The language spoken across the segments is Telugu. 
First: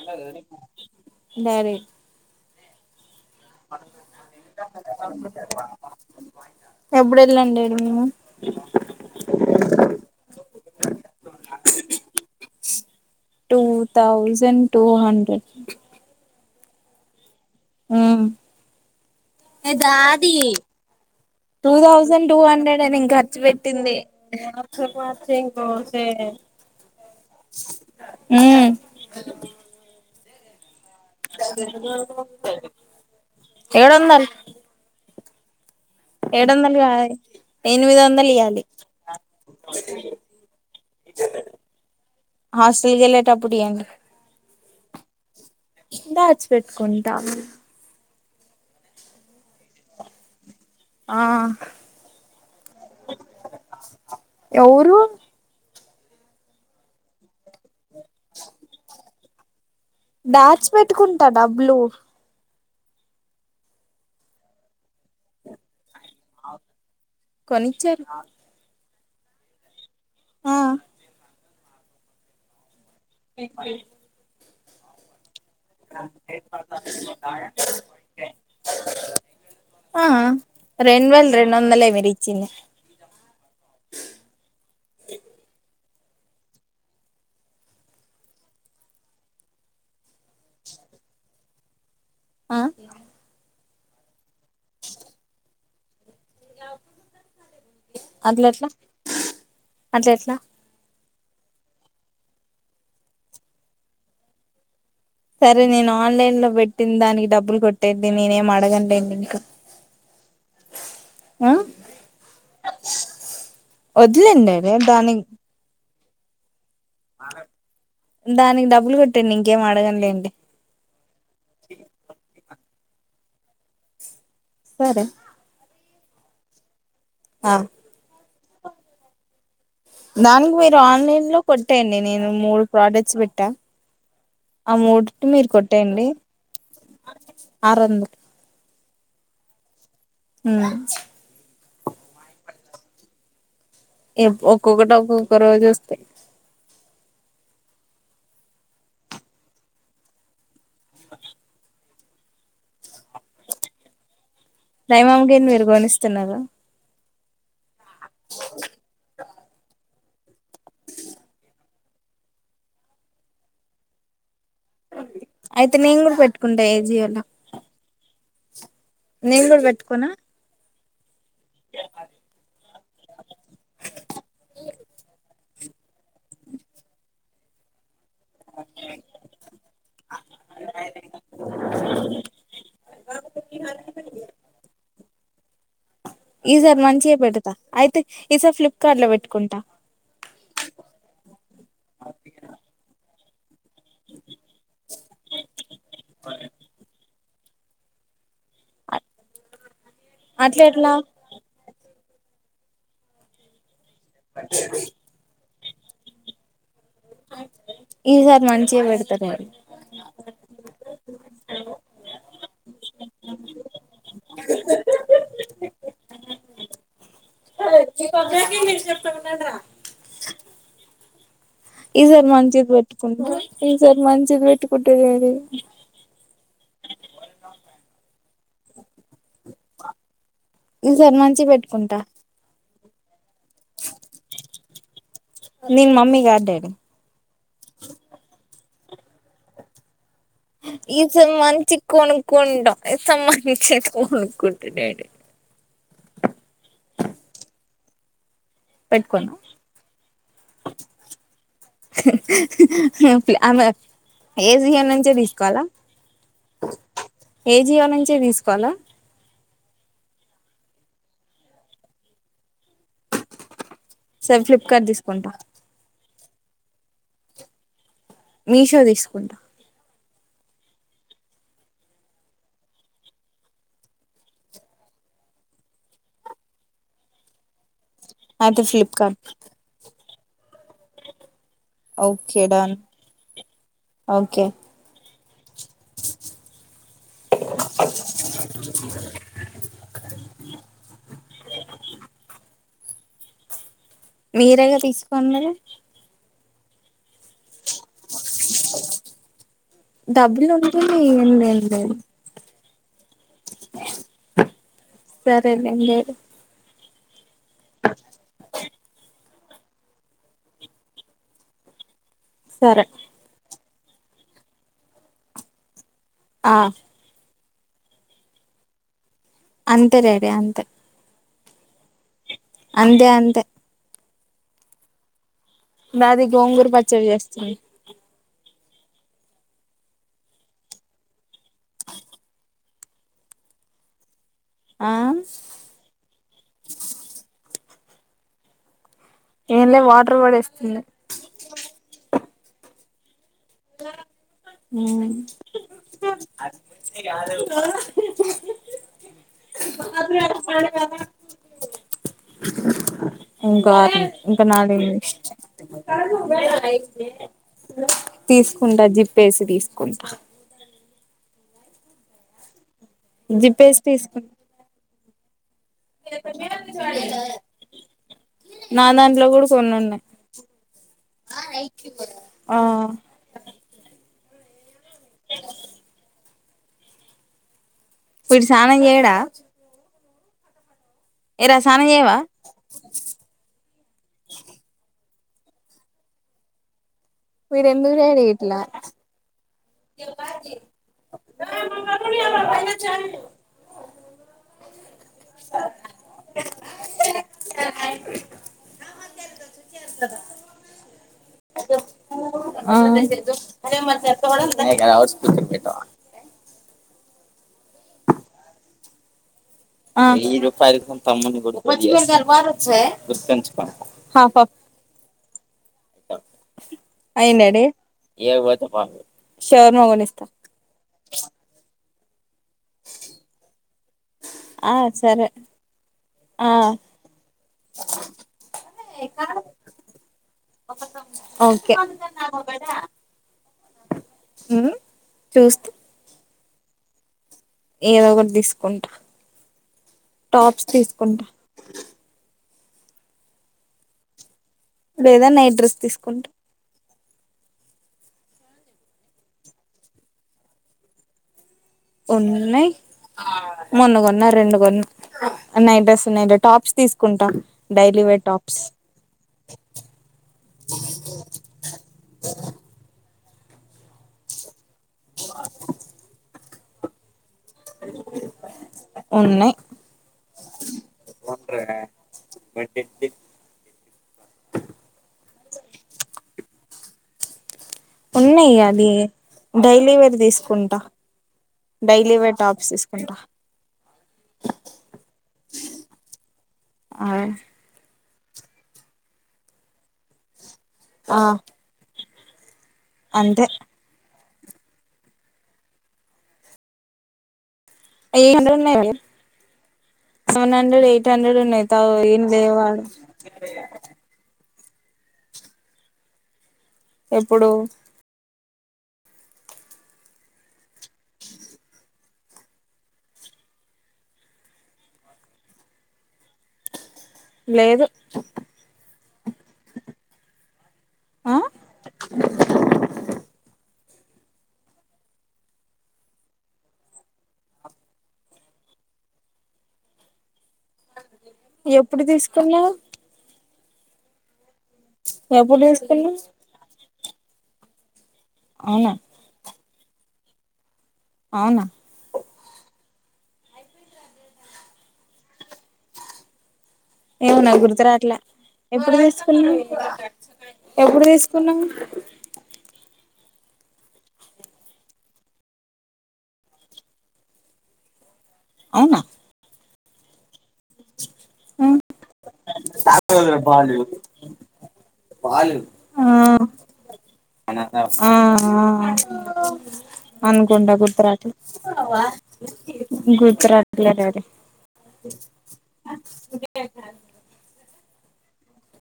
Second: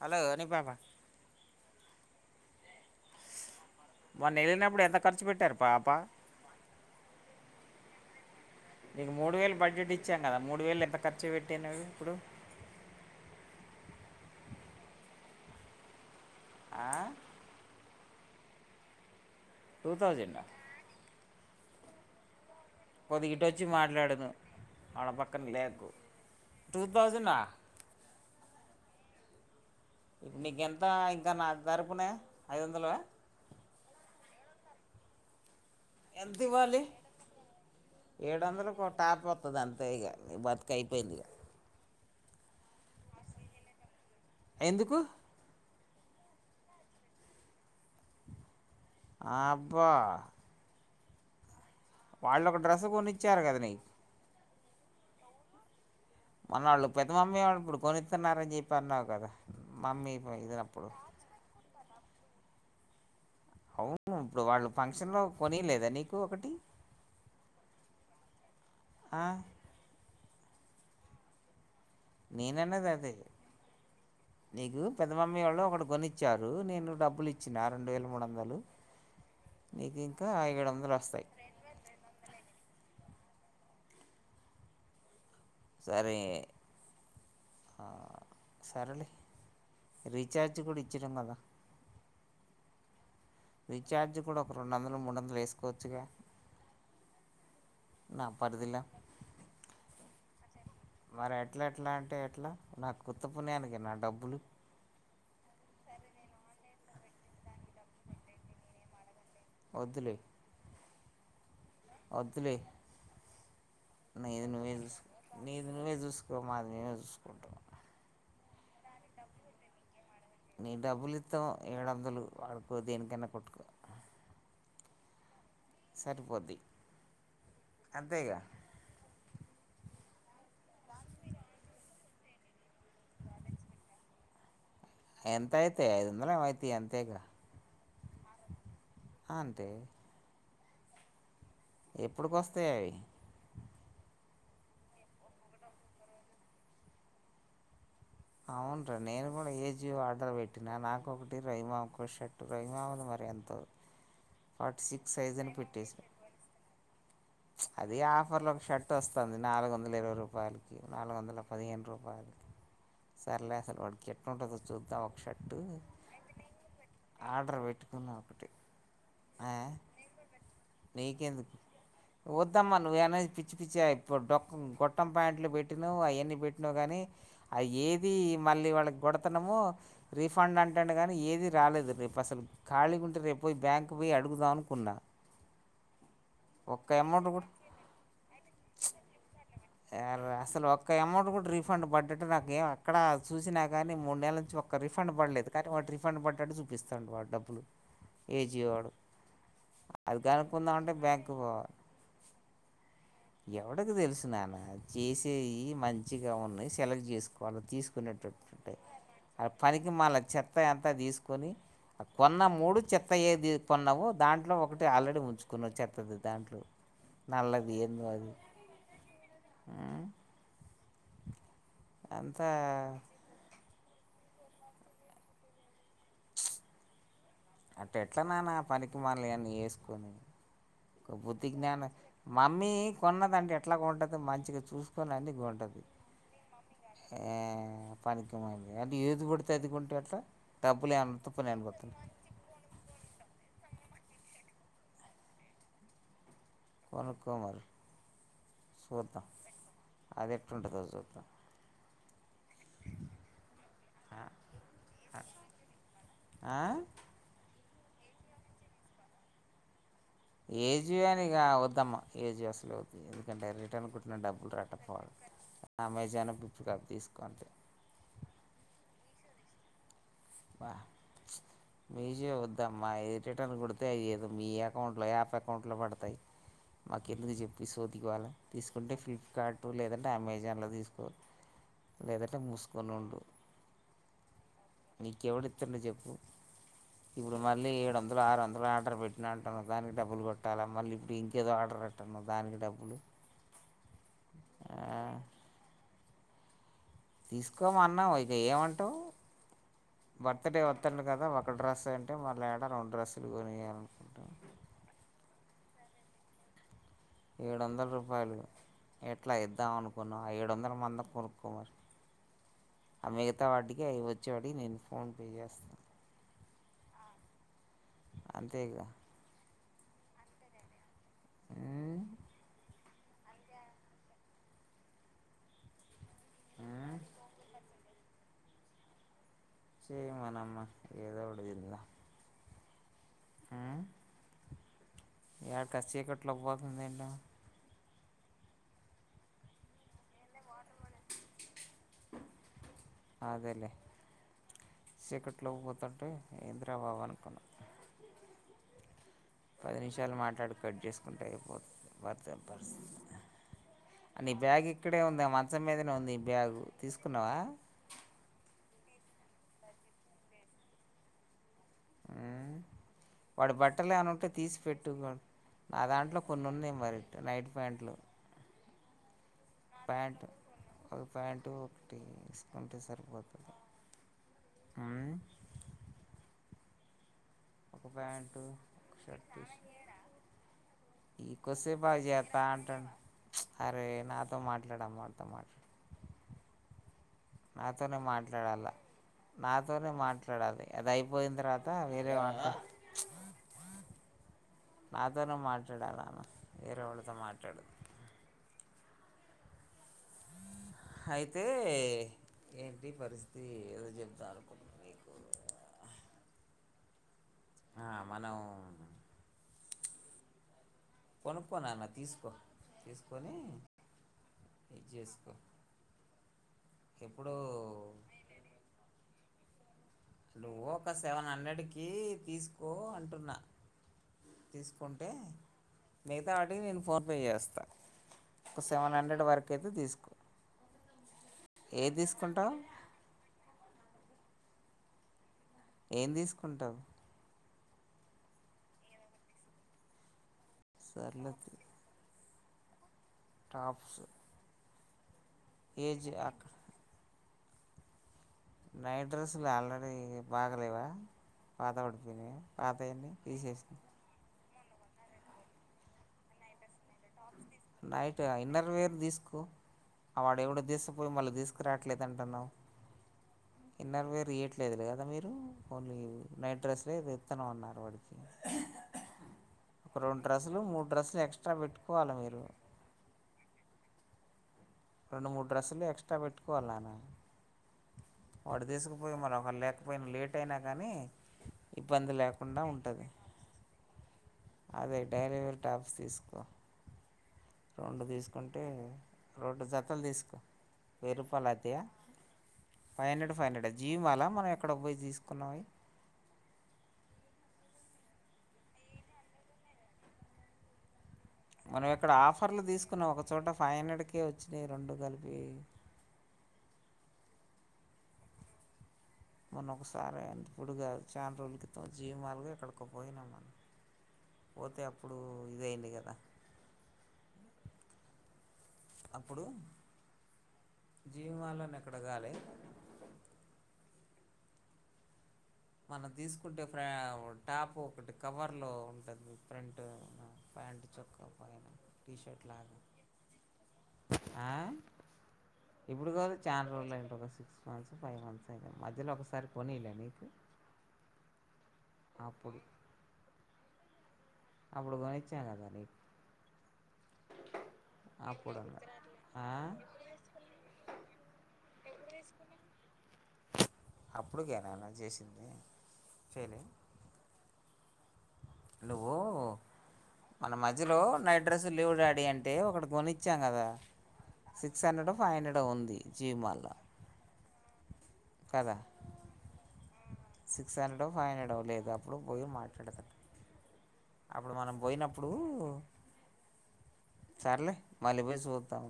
ఉన్నది హలో కదా అని నీకు పాప డాడీ మొన్న వెళ్ళినప్పుడు ఎంత ఖర్చు పెట్టారు పాప ఎప్పుడు వెళ్ళండి ఎమో నీకు మూడు వేలు బడ్జెట్ ఇచ్చాము కదా మూడు వేలు ఎంత ఖర్చు పెట్టటినవు ఇప్పుడు టూ థౌజండ్ టూ హండ్రెడ్ ఆ ఆ టూ ఎదాది థౌజండా టూ తౌసండ్ టూ హండ్రెడ్ నేను ఇం కొద్దిగా ఖర్చు ఇటు వచ్చి పెట్టింది మాట్లాడును ఆడ పక్కన లేకు ఇంకోసే టూ థౌజండా అ నీకెన్ వందలు ఏడు వందల ఎంత వందలు ఇవ్వాలి కాదు ఎనిమిది వందలు ఏడు ఇయ్యాలి వందలకులకు టాప్ వతుంది అంతే ఇక బతుక అయిపోయింది ఇక హాస్టల్ కి వెళ్ళేటప్పుడు ఇయ్యండి ఎందుకు దాచి పెట్టుకుంటా ఆబ్బా ఆ కొనిచ్చారు కదా నీకు ఎవరు మన వాళ్ళు పెద్ద అమ్మేళ్ళు ఇప్పుడు కొనితన్నరూ అనిచెప్పన్నావు కదా మమ్మీ దాచి ఇదినప్పుడు పెట్టుకుంటా డబ్బులు అవును ఇప్పుడు వాళ్ళు ఫంక్షన్ లో కొనీలేద నీకు ఒకటి కొనిచ్చారు ఆ ఆ నేనన్నది అదే [inaudible] [unintelligible] నీకు పెద్దమమ్ లూ ఒక కొనిచ్చారు నేను డబ్బులు ఇచ్చిన ఆ రెండు వేల మూడు వందలు నీకు ఆ ఇంకా ఐదు వందలు రెండు వస్తాయి వేలు ఇ సరే ఆ సరేలే రీఛార్జ్ కూడా ఇచ్చడం కదా ఆ రీఛార్జ్ కూడా ఒక రరొండు వందలు మూడు వందలు వేసుకోవచ్చుగా నా అట్ల ఎట్లా పరిధిలో అట్ల ఎట్లా మరి ఎట్లా ఎట్లా అంటే ఎట్లా నా ఉత్త పుణ్యానికి నా డబ్బులు సరే నేను ఆన్లైన్ లో పెట్టిన దానికి డబ్బులు కొట్టేది నేనేం అడగనలేదు ఇకు వదులే ఆ వద్దులే నీది వద్దులేండి అదే నువ్వే చూసు దానికి నీది నువ్వే చూసుకో రూ మాది నేనే చూసుకుంటా దానికి డబ్బులు కొట్టండి ఇంకేం అడగడంలేండి నీ డబ్బులు ఇత్తం ఏడు వందలు వాడు దేనికన్నా కొట్టుకో సరే సరిపోద్ది ఆ అంతేేకా దానికి మీరు ఆన్లైన్ లో కొట్టయండి నేను మూడు ప్రోడక్ట్స్ పెట్టా ఆ మూడి మీరు ఎంత అయితాయి కొట్టేయండి ఐదు వందలు ఏమో అయితాయి ఆరు వంద అంతే మ్మ్ ఎప్పుడిక వస్తాయి అవి ఎప్ ఒక్కొక్కటి ఒక్కొక్క రోజు వస్తాయి అవునరా నేను కూడా ఏ జియో ఆర్డర్ పెట్టినా నాకొకటి రొహిమాకు షర్ట్ రొహిమాది మరి ఎంతో ఫార్టీ సిక్స్ రైమామ కి సైజ్ అని మీరు పెట్టేసిన గోనిస్తున్నారా అది ఆఫర్ లో ఒక షర్ట్ వస్తది నాలుగు వందలు అందుల ఇవై రూపాయకి నాలుగు వందల పదిహేను రూపాయ సర్లేసలు ఒటికెట్ అంటంది చూద్దా ఒక షర్ట్ అయితే నేను కూడా పెట్టుకుంటా ఆర్డర్ పెట్టుకున్నా ఒకటి నెంగుడా పెట్కొన నీక ఎందుకు వద్దామ్మా నువ్్వేనేది పిచ్చి పిచ్చిడొ గొట్టం పాయింట్లో పెట్టినా్ అవన్నీ పెట్టినావు కానీ అవి ఏది ఇది మళ్ళీ వాళ్ళకి కొడతున్నామో రీఫండ్ అంటాం కానీ ఏదిీ రాలేదు రేపు అసలు ఖాళీగా ఉంటే రేపు పోయి బ్యాంకు పోయి అడుగుదాం అనుకున్నా ఈసారి ఒక్క మంచి అమౌంట్ కూడా పెడతా అయితే ఈసా ఫ్లిప్కార్ట్ లో పెట్టుకుంటా సర అసలు ఒక్క అమౌంట్ కూడా రీఫండ్ పడ్డట్టు నాకు ఏం ఎక్కడ ఆ సూసినాక్ కానీ మూడు నెల నుంచి ఒక్క రిఫండ్ పడలేదు కానీ వాటి రిఫండ్ పడ్డాడు చూపిస్తాం వా డబ్బు ఏజీవాడు అది అట్ల ఎట్లా కనుకుందాంమంటే బ్యాంక్ పోవాలి య ఎవడకి తెలుసు నాను చేసేయి మంచిగా ఉన్నాయి చెలక్ చేసుకోవాలి తీసుకునేటటు ఈసారి ఉంటాయి మంచిగా పెడతలేరు ఆ పనికి మాళ్ళ చెత్త యం చెత్త తీసుకొని కొన్న మూడు చెత్త ఏది కొన్నావుో దాంట్లో ఒకటి ఆల్రెడీ ఉంచుకున్నా చెత్తది దాంట్లో నాల్ ఇ పక్క కి మీ చే ప్ప మ్మన్నద ఆ ఈసారి మంచిది పెట్టుకుంట ఈ సార్ మంచిది పెట్టుకుంట డాడి అట్టే ఎట్లా నానా పనికి మాల్న్య్ అన్నీ వేసుకని ఈసారి ఒక బుద్ధి మంచిది జ్ఞాన పెట్టుకుంటా మమ్మీ కో న్ ంటే ఎట్లా గొంటది మంచిగా చూసుకొని అన్ని గొంటది నేను మమ్మీ కాదు డాడీ ఆ పనికిమాన్యి అది ఏది పడితే అది కొంటే ఎట్లా డబ్బులు ఈ ఏమన్నా సార్ పని మంచి అనుకోతుంది కొను కుంట ఈ సార్ మంచిది కొన్నుకుంట డాడీ కొనుక్కో మరి చూద్దాం పెట్ట్కొన అది ఎట్టుంటుందో చూద్దాం ఆమ ఏజియో నుంచే తీసుకోవాల ఆ ఏజియో నుం చ్చే తీసుకోవాలా ఏజియో అని కా వద్దమ్మా ఏజియో అస్సలే వద్దు ఎందుకంటే రె టర్న్ కోట్న సరే డబ్బులు ఫ్లిప్కార్ట్ రట్టపోవాలి తీసుకుంటా అమెజాన్ ఫ్లిప్ కార్ట్ తీసుకోండి మీషో తీసుకుంటా వా మీష వద్దా మా రిటర్న్ కొడితే ఏదో మీ అకౌంట్ లో యాప్ అకౌంట్ లో పడతాయి మాకు ఎందుకు చెప్పి ఈ సో గోల తీసుకుంటే ఫ్లిప్కార్ట్ లేదం అమెజాన్ లో తీసుకో లేదంటే ఓకే డన్ మూసుకో నుండు ఓకే ఎవడు ఇత్తుండు చెప్పు ఇప్పుడు మళ్ళీ ఏడు వందలు ఆరు వందలు ఆర్డర్ పెట్టినా అంటాను దానికి డబ్బులు కొట్టాలా మళ్ళీ ఇప్పుడు ఇంకేదో ఆర్డర్ పెట్టను దానికి డబ్బులు మీరేగా ఆ తీసుకో అన్నరు తీసుకోమన్నా ఇక ఏమంటావు డబ్బులు బర్త్ డే ఉంటుంది వస్తుండి కదా ఒక డ్రస్ ఏంటంటి మళ్ళీ [unintelligible] కొనియాలనుకుంటాం సరే ఎరు ఏడు వందల రూపాయలు ఎట్లా ఇద్దాం అనుకున్నాం ఆ ఏడు వందల మంది కొనుక్కోమరి సరే అంత వాటికి అవి వచ్చేవాడికి నేను ఫోన్పే చేస్తాను ఆ అంతేగా అంతే రెడిీ అంతే ఉమ్ అంతే అంతే దాదికి ఒంగూర్ ఉమ్ పచ్చడి చేస్తని చేయ మనమ్మ ఏదో ఉడుదుంద ఆ ఆ డకిీకట్లో పోతుంద ఏంటడి ఏంలే వాటర్ పడిస్తుంది అదేలే ఉమ్ చీకట్లో పోతుంటే ఏంద్రా బాబు అనుకున్నా పది నిమిషాలు మాట్లాడి కట్ చేసుకుంటే పడుతు పంది ఇంకా అంే ఈ ఇంకా బ్యాగ్ నాది ఇక్కడే ఉంది మంచం మీదనే ఉంది ఈ బ్యాగు్ తీసుకున్నావా తీసుకుంటా జిప్ప వేసి తీసుకుంటా వాడు జిప్పేసి బట్టలుని ఉంటే తీసుకుంటా తీసి పెెట్టు నా దాంట్లో కొన్ని ఉన్నాయి మరి నైట్ ప్యాంట్లు నా దాంట్లో కూడా కొన్ని ఉన్నాయి ప్యాంటు అది ప్యాంటు ఒకటి ఆ ఇసుకుంటే సరిపోతుంది అ ఒక ప్యాంటు వీడు స్నానం ఒక చేయడా షర్ట్ ఈ ఏరా కోసే స్నానం చేయవా పజే ప్యాంట్ అరే నాతో మాట్లాడమ్మా వాడితో మాట్లాడ వీడు ఎందుకు నాతోనే డాడీ ఇట్లా మాట్లాడాల నాతోనే మాట్లాడాలి అది అయిపోయిన తర్వాత వేరేమంట నాతోనే మాట్లాడాలను వేరే వాళ్ళతో మాట్లాడదు అయితే ఏంటి పరిస్థితి ఏదో చెప్దాం అనుకుంటున్నా నీకు ఆ ఆ మనం ఆ పమ్ కొనుక్కో గుర్ంచ నాన్న తీసుకో తీసుకొని ఇది చేసుకో ఎప్పుడు అయినడి ఏ షర్ మగునే వ్ ఒక సెవెన్ హండ్రెడ్ కి తీసు అంటున్నా ఆ తీసుకుంటే సరే మిగతా ఆ వాటికి నేను ఫోన్పే చేస్తా. ఒక సెవెన్ హండ్రెడ్ వరకు అయితే తీసుకో ఓకే ఏది తీసుకుంటావు. ఉమ్ చూస్. ఏం తీసుకుంటావు. ఏదో ఒకటి తీసుకుంటా. టాప్స్ తీసుకుంటా. సర్లే టాప్స్. లేదా నైట్ డ్రెస్ ఏజ్ తీసుకుంటా. అక్కడ నైట్ డ్రెస్సులు ఆల్రెడీ బాగలేవా. పాత పడిపోయినాయ ఉన్నాయి పాతయన్ని తీసేసై మొన్న కొన్నా రెండు నైట్ డెస్ ఉన్నాయి టాప్స్. తీసుకుంటా daily night wear tops inner wear తీసుకో వాడు ఎవడో తీసుకుపోయి మళ్ళీ తీసుకురాట్లేదు అంటున్నావు. ఇన్నర్ వేర్ ఎట్. లేదులే కదా మరి మీరు ఓన్లీ నైట్. డ్రెస్ వేర్ లేదు. ఉన్నాయి ఒక రెండు డ్రెస్సులు మూడు డ్రస్సులు ఎక్స్ట్రా పెట్టు. పోవాలాన మీరు. నువ్వు మూడు డ్రెస్సులు ఎక్స్ట్రా పెట్టుకోవాలనా. ఉన్నాయి ఒకటి అది తీసుకుపోయి మరి ఒకటి డైలీ లేకపోయినా వేర్ లేట్ అయినా తీసుకుంటా కానీ ఇబ్బంది డైలీ వేర్ లేకుండా టాప్స్ ఉంటది. తీసుకుంటా అదే డైలివేర్ టాప్స్ తీసుకో ఆ రెండు తీసు. అంటే రెండు జతలు తీసుకో. వెయ్యి ఆ రూపాయలు అయితయా. ఫైవ్ హంరెడ్ ఫైవ్ అంతే హంరెడ్ జీ మాల. మనం ఎక్కడో పోయి తీసుకున్నామవి. ఎయిట్ హండ్రెడ్ ఉన్నావి సెవెన్ హండ్రెడ్ ఎయిట్. హండ్రెడ్ ఉన్నాయి త మనం ఎక్కడ ఏం ఆఫర్లు లేవాడ తీసుకున్నాం. ఒక చోట ఫైవ్ హండ్రెడ్ కి వచ్చినయి రెండు కలిపి. ఎప్పుడు మొన్న ఒకసారి ఇప్పుడు కాదు చాలా రోజుల క్రితం జీవమాలుగా ఎక్కడికి పోయినాం పోతే అప్పుడు ఇదయింది కదా. లేదు. అప్పుడు. ఆ జీవుమల్ అని అక్కడగాలే మనం తీసుకుంటే టాప్ ఒకటి కవర్ లో ఉంటది ప్రెంట్. ప్యాంటు చొక్కపోయినా ఎప్పుడు టీషర్ట్ తీసుకున్నావు లాగా. ఆ ఎప్పుడు ఇప్పుడు తీసుకున్నావ్. కాదు చాలా రోజులు అయింది ఒక సిక్స్ వన్స్ ఫైవ్ మంత్స్ అయింద, మధ్యలో ఒకసారి కొనీలే నీకు అవునా ఆప్పుడు అప్పుడు గునిచ్చేన కదా నీ ఏవో నాక్ గుర్తు రావట్లా, ఎప్పుడు తీసుకున్నాం, ఎప్పుడు తీసుకున్నాం. అప్పుడుకేనానా చేసింది. చేయలే అవున్నా నువ్వు మన మజ్యిలో నైట్ డ్రెస్లు లేవ్ డాడీ అం తే ఒకటు గోనిచ్చాం కదా, సిక్స్ హండ్రెడ్, ఫైవ్ హండ్రెడ్ ఉంది. సీమార్లా మనద్యావ్ ఆ ఆ ప్చ్ అనుకుంట సిక్స్ హండ్రెడో గుర్తురాట్లే, ఫైవ్ హండ్రెడో లేదు అప్పుడు పోయి మాట్లాడదాం గుర్తురట్లేదే అది అప్పుడు మనం పోయినప్పుడు సర్లే మళ్ళీవోయి చూద్దాం.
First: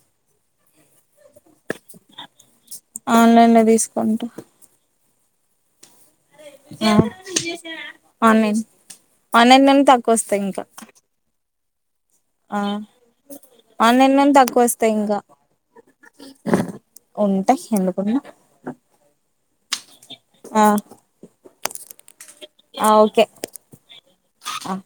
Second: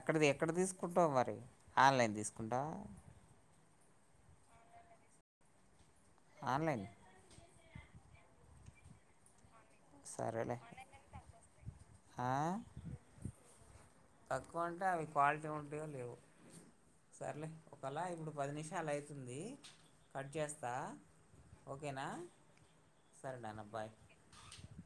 అక్కడది ఎక్కడ దీసుకుంటావు. మర్ ఆన్లైన్ లో దీస్ కొంటా ఆన్లైన్ న్యావ్ ఆన్లైన్ ఆన్లైన్నే ఇంకాక్కు వస్తాయి. సరేలే ఇంకా ఆ ఆన్లైన్ లోనే తక్కువ అంటే వస్తాయి అవి ఇంకా క్వాలిటీ ఉంటయో, లేవో సర్లే ఉంటాయి ఒకలా, ఎందుకుండవ్ ఇప్పుడు పది నిమిషాలు అయితుందీ. కట్ ఆ జేస్తా ఒక్ ఓకేనా ఆ ఓకే సరే నాన్న బాయ్ ఆ